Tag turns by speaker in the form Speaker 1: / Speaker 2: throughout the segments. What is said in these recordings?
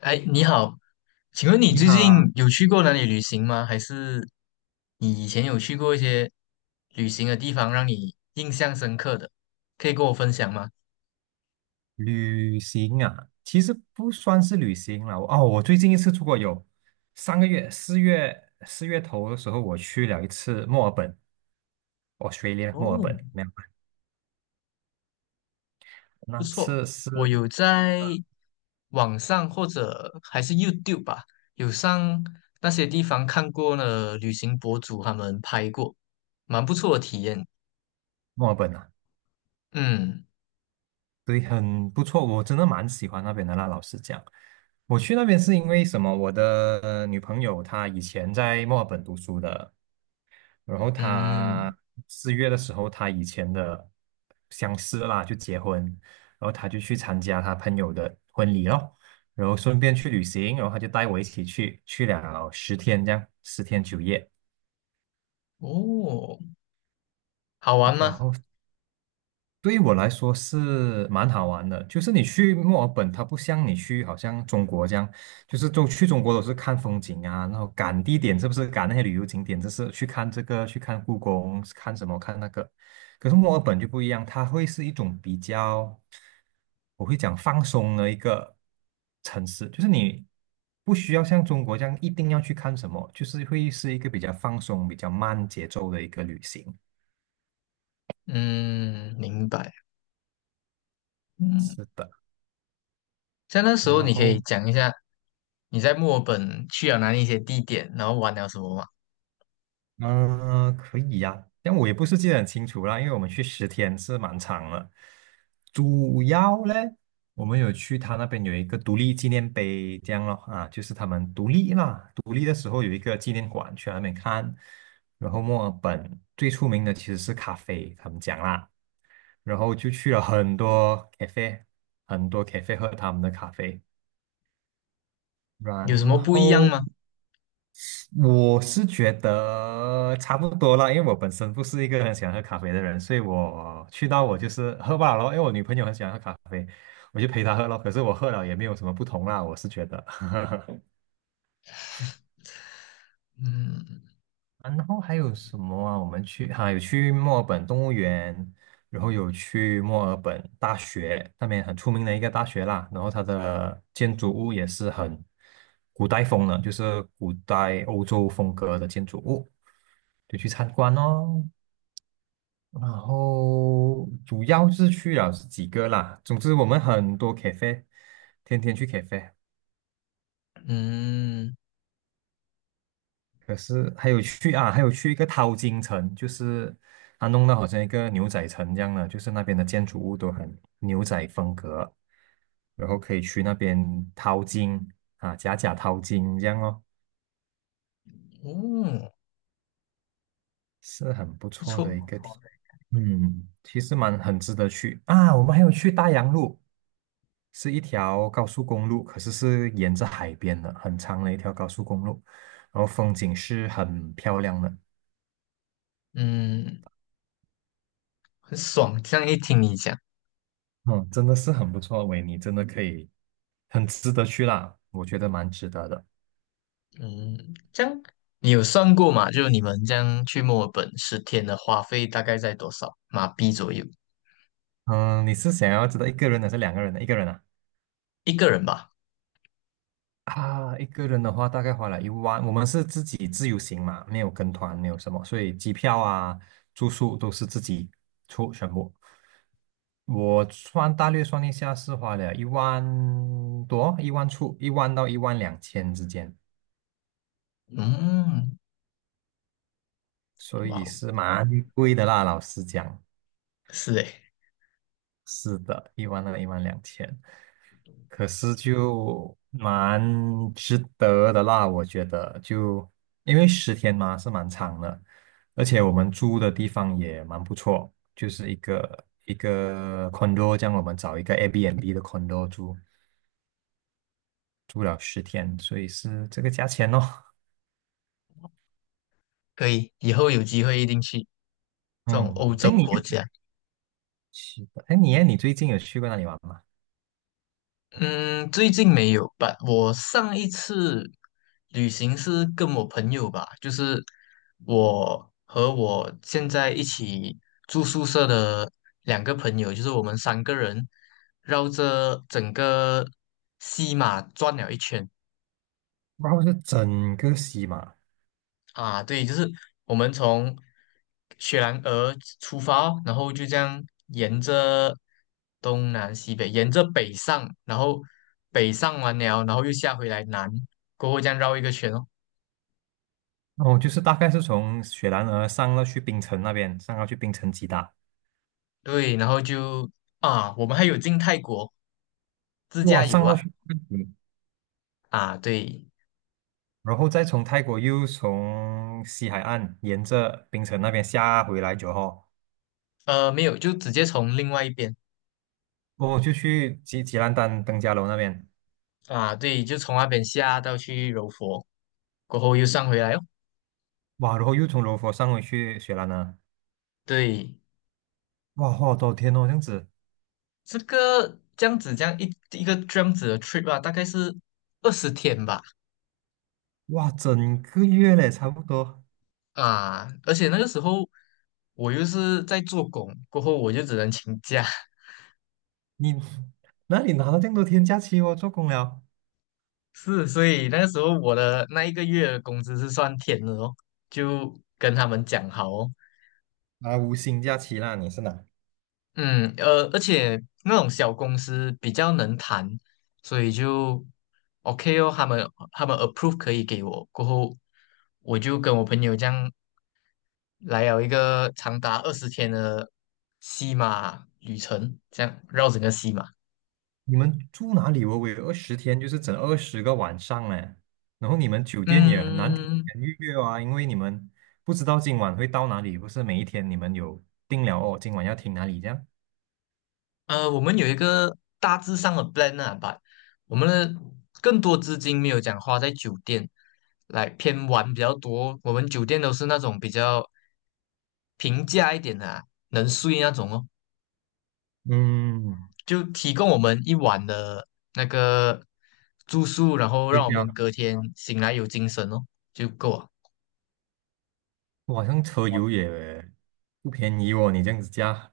Speaker 1: 哎，你好，请问你
Speaker 2: 你
Speaker 1: 最近
Speaker 2: 好。
Speaker 1: 有去过哪里旅行吗？还是你以前有去过一些旅行的地方，让你印象深刻的，可以跟我分享吗？
Speaker 2: 旅行啊，其实不算是旅行了。哦，我最近一次出国有3个月，四月头的时候，我去了一次墨尔本，Australia 墨尔
Speaker 1: 哦，
Speaker 2: 本。没有，
Speaker 1: 不
Speaker 2: 那
Speaker 1: 错，
Speaker 2: 次是
Speaker 1: 我有在
Speaker 2: 嗯
Speaker 1: 网上或者还是 YouTube 吧，有上那些地方看过呢，旅行博主他们拍过，蛮不错的体验。
Speaker 2: 墨尔本啊，
Speaker 1: 嗯
Speaker 2: 对，很不错，我真的蛮喜欢那边的啦。老实讲，我去那边是因为什么？我的女朋友她以前在墨尔本读书的，然后
Speaker 1: 嗯，
Speaker 2: 他四月的时候，他以前的相识啦，就结婚，然后他就去参加他朋友的婚礼咯，然后顺便去旅行，然后他就带我一起去，去了十天这样，10天9夜。
Speaker 1: 哦，好玩
Speaker 2: 然
Speaker 1: 吗？
Speaker 2: 后对于我来说是蛮好玩的，就是你去墨尔本，它不像你去好像中国这样，就是都去中国都是看风景啊，然后赶地点是不是赶那些旅游景点，就是去看这个，去看故宫，看什么看那个。可是墨尔本就不一样，它会是一种比较，我会讲放松的一个城市，就是你不需要像中国这样一定要去看什么，就是会是一个比较放松、比较慢节奏的一个旅行。
Speaker 1: 嗯，明白。嗯。
Speaker 2: 是的。
Speaker 1: 在那时
Speaker 2: 然
Speaker 1: 候，你可
Speaker 2: 后
Speaker 1: 以讲一下你在墨尔本去了哪里一些地点，然后玩了什么吗？
Speaker 2: 嗯、可以呀，但我也不是记得很清楚啦，因为我们去十天是蛮长了。主要嘞，我们有去他那边有一个独立纪念碑，这样咯啊，就是他们独立啦，独立的时候有一个纪念馆去那边看。然后墨尔本最出名的其实是咖啡，他们讲啦，然后就去了很多咖啡，很多咖啡 喝他们的咖啡，
Speaker 1: 有什
Speaker 2: 然
Speaker 1: 么不一样
Speaker 2: 后。
Speaker 1: 吗？
Speaker 2: 我是觉得差不多了，因为我本身不是一个很喜欢喝咖啡的人，所以我去到我就是喝罢了咯，因为我女朋友很喜欢喝咖啡，我就陪她喝咯。可是我喝了也没有什么不同啦，我是觉得。
Speaker 1: 嗯
Speaker 2: 啊然后还有什么啊？我们有去墨尔本动物园，然后有去墨尔本大学，那边很出名的一个大学啦。然后它的建筑物也是很古代风的，就是古代欧洲风格的建筑物，就去参观哦。然后主要是去了是几个啦，总之我们很多 cafe，天天去 cafe，
Speaker 1: 嗯，
Speaker 2: 可是还有去啊，还有去一个淘金城，就是它弄得好像一个牛仔城一样的，就是那边的建筑物都很牛仔风格，然后可以去那边淘金啊，假假淘金这样哦，
Speaker 1: 哦，
Speaker 2: 是很不
Speaker 1: 不
Speaker 2: 错
Speaker 1: 错，
Speaker 2: 的一个体。嗯，其实蛮很值得去啊，我们还有去大洋路。是一条高速公路，可是是沿着海边的，很长的一条高速公路，然后风景是很漂亮的。
Speaker 1: 嗯，很爽。这样一听你讲，
Speaker 2: 嗯，真的是很不错，维尼真的可以，很值得去啦，我觉得蛮值得的。
Speaker 1: 嗯，这样你有算过吗？就是你们这样去墨尔本十天的花费大概在多少马币左右？
Speaker 2: 嗯，你是想要知道一个人的还是两个人的？一个人啊？
Speaker 1: 一个人吧？
Speaker 2: 啊，一个人的话大概花了一万。我们是自己自由行嘛，没有跟团，没有什么，所以机票啊、住宿都是自己出全部。大略算一下，是花了一万多，一万出，一万到一万两千之间，
Speaker 1: 嗯，
Speaker 2: 所
Speaker 1: 哇
Speaker 2: 以是
Speaker 1: 哦，
Speaker 2: 蛮贵的啦。老实讲，
Speaker 1: 是诶，
Speaker 2: 是的，1万2、一万两千，可是就蛮值得的啦，我觉得就因为十天嘛是蛮长的，而且我们住的地方也蛮不错，就是一个一个 condo，这样我们找一个 Airbnb 的 condo 住，住了十天，所以是这个价钱哦。
Speaker 1: 可以，以后有机会一定去这种
Speaker 2: 嗯，
Speaker 1: 欧
Speaker 2: 这
Speaker 1: 洲
Speaker 2: 样你
Speaker 1: 国家。
Speaker 2: 是的。哎你最近有去过哪里玩吗？
Speaker 1: 嗯，最近没有吧？我上一次旅行是跟我朋友吧，就是我和我现在一起住宿舍的两个朋友，就是我们三个人绕着整个西马转了一圈。
Speaker 2: 然后是整个西马。
Speaker 1: 啊，对，就是我们从雪兰莪出发，然后就这样沿着东南西北，沿着北上，然后北上完了，然后又下回来南，过后这样绕一个圈哦。
Speaker 2: 哦，就是大概是从雪兰莪上到去槟城那边，上到去槟城吉打。
Speaker 1: 对，然后就我们还有进泰国自
Speaker 2: 哇，
Speaker 1: 驾游
Speaker 2: 上到
Speaker 1: 啊
Speaker 2: 去泰国。
Speaker 1: 啊，对，
Speaker 2: 然后再从泰国又从西海岸沿着槟城那边下回来酒后。
Speaker 1: 没有，就直接从另外一边
Speaker 2: 哦，就去吉兰丹登嘉楼那边。
Speaker 1: 啊，对，就从那边下到去柔佛，过后又上回来哦。
Speaker 2: 哇，然后又从罗佛上回去雪兰莪。
Speaker 1: 对，
Speaker 2: 哇，好多天哦，这样子。
Speaker 1: 这个这样子，这样一个这样子的 trip 啊，大概是20天吧，
Speaker 2: 哇，整个月嘞，差不多。
Speaker 1: 啊，而且那个时候我又是在做工，过后我就只能请假，
Speaker 2: 你 那你拿了这么多天假期哦？做工了。
Speaker 1: 是，所以那个时候我的那一个月的工资是算天的哦，就跟他们讲好哦，
Speaker 2: 啊，无薪假期啦，你是哪？
Speaker 1: 嗯，而且那种小公司比较能谈，所以就 OK 哦，他们 approve 可以给我，过后我就跟我朋友这样来有一个长达二十天的西马旅程，这样绕整个西马。
Speaker 2: 你们住哪里？我有二十天，就是整二十个晚上哎。然后你们酒店也很难提
Speaker 1: 嗯，
Speaker 2: 前预约啊，因为你们不知道今晚会到哪里，不是每一天你们有定了哦，今晚要停哪里这样。
Speaker 1: 我们有一个大致上的 plan 啊吧，我们的更多资金没有讲花在酒店，来偏玩比较多。我们酒店都是那种比较平价一点的啊能睡那种哦，
Speaker 2: 嗯，
Speaker 1: 就提供我们一晚的那个住宿，然后让
Speaker 2: 对
Speaker 1: 我
Speaker 2: 呀，
Speaker 1: 们隔天醒来有精神哦，就够了。
Speaker 2: 晚上车油也不便宜哦，你这样子加。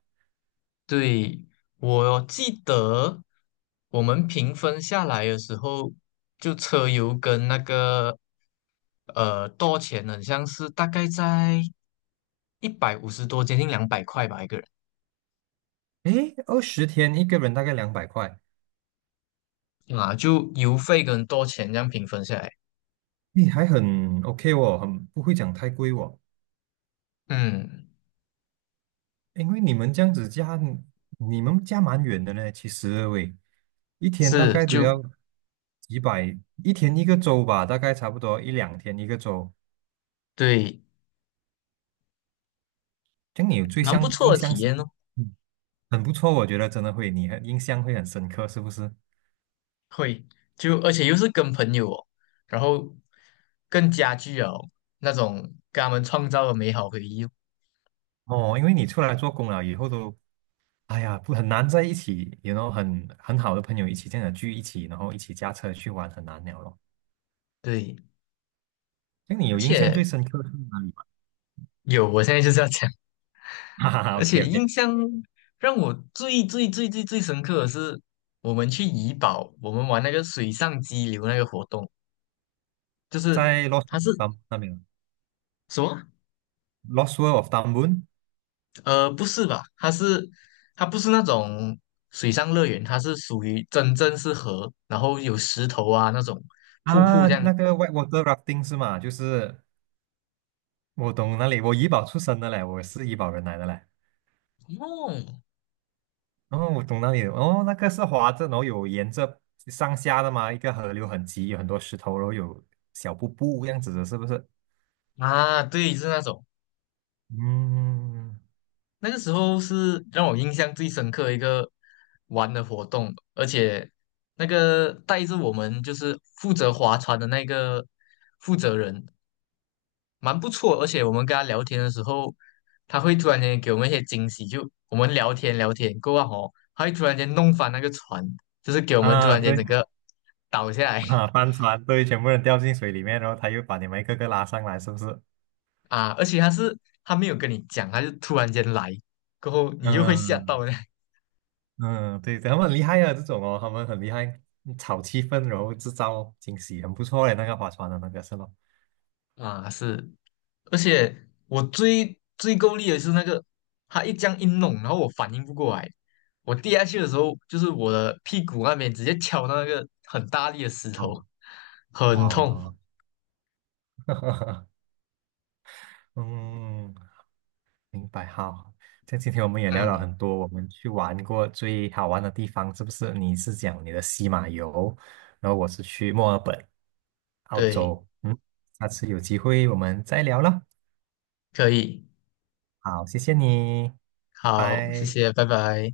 Speaker 1: 对，我记得我们平分下来的时候，就车油跟那个多钱呢，很像是大概在150多，接近200块吧一个
Speaker 2: 诶，二十天一个人大概200块，
Speaker 1: 人啊，就油费跟多钱这样平分下来，
Speaker 2: 你还很 OK 哦，很不会讲太贵哦。
Speaker 1: 嗯，
Speaker 2: 因为你们这样子加，你们加蛮远的呢。其实喂，一天大
Speaker 1: 是
Speaker 2: 概都
Speaker 1: 就
Speaker 2: 要几百，一天一个周吧，大概差不多一两天一个周。
Speaker 1: 对，
Speaker 2: 这样你有最
Speaker 1: 蛮不
Speaker 2: 相
Speaker 1: 错
Speaker 2: 印
Speaker 1: 的
Speaker 2: 象
Speaker 1: 体
Speaker 2: 是。
Speaker 1: 验哦，
Speaker 2: 嗯，很不错，我觉得真的会，你很印象会很深刻，是不是？
Speaker 1: 会就而且又是跟朋友哦，然后更加具有那种跟他们创造的美好回忆哦，
Speaker 2: 哦，因为你出来做工了以后都，哎呀，不很难在一起，然后很好的朋友一起这样的聚一起，然后一起驾车去玩，很难了咯。
Speaker 1: 对。
Speaker 2: 这样你
Speaker 1: 而
Speaker 2: 有印象
Speaker 1: 且
Speaker 2: 最深刻是哪里吗？
Speaker 1: 有，我现在就是要讲，
Speaker 2: 哈哈哈
Speaker 1: 而且
Speaker 2: ，OK OK。
Speaker 1: 印象让我最最最最最深刻的是，我们去怡保，我们玩那个水上激流那个活动，就是
Speaker 2: 在洛杉
Speaker 1: 它是
Speaker 2: 矶那边。
Speaker 1: 什么？
Speaker 2: Lost World of d u n b o n
Speaker 1: 不是吧？它是它不是那种水上乐园，它是属于真正是河，然后有石头啊那种瀑布
Speaker 2: 啊，
Speaker 1: 这样。
Speaker 2: 那个 whitewater rafting 是吗？就是我懂那里，我怡保出生的嘞，我是怡保人来的嘞。
Speaker 1: 哦，
Speaker 2: 然后我懂那里，哦，那个是滑着，然后有沿着上下的嘛，一个河流很急，有很多石头，然后有小瀑布这样子的，是不是？
Speaker 1: 啊，对，是那种。
Speaker 2: 嗯，
Speaker 1: 那个时候是让我印象最深刻的一个玩的活动，而且那个带着我们就是负责划船的那个负责人蛮不错，而且我们跟他聊天的时候，他会突然间给我们一些惊喜，就我们聊天聊天过后哦，他会突然间弄翻那个船，就是给我们突
Speaker 2: 啊，
Speaker 1: 然间整
Speaker 2: 对
Speaker 1: 个倒下来
Speaker 2: 啊，帆船，对，全部人掉进水里面，然后他又把你们一个个拉上来，是不是？
Speaker 1: 啊，而且他没有跟你讲，他就突然间来，过后你就会吓到
Speaker 2: 嗯。
Speaker 1: 的
Speaker 2: 嗯，对，他们很厉害啊，这种哦，他们很厉害，炒气氛，然后制造惊喜，很不错嘞。那个划船的那个是吧？
Speaker 1: 啊，是。而且我最最够力的是那个，他一这样一弄，然后我反应不过来，我跌下去的时候，就是我的屁股那边直接敲到那个很大力的石
Speaker 2: 好。
Speaker 1: 头，很痛。
Speaker 2: 哇，嗯，明白。好，像今天我们也聊
Speaker 1: 嗯，
Speaker 2: 了很多，我们去玩过最好玩的地方，是不是？你是讲你的西马游，然后我是去墨尔本，澳
Speaker 1: 对，
Speaker 2: 洲。嗯，下次有机会我们再聊了。
Speaker 1: 可以，
Speaker 2: 好，谢谢你，拜
Speaker 1: 好，谢
Speaker 2: 拜。
Speaker 1: 谢，拜拜。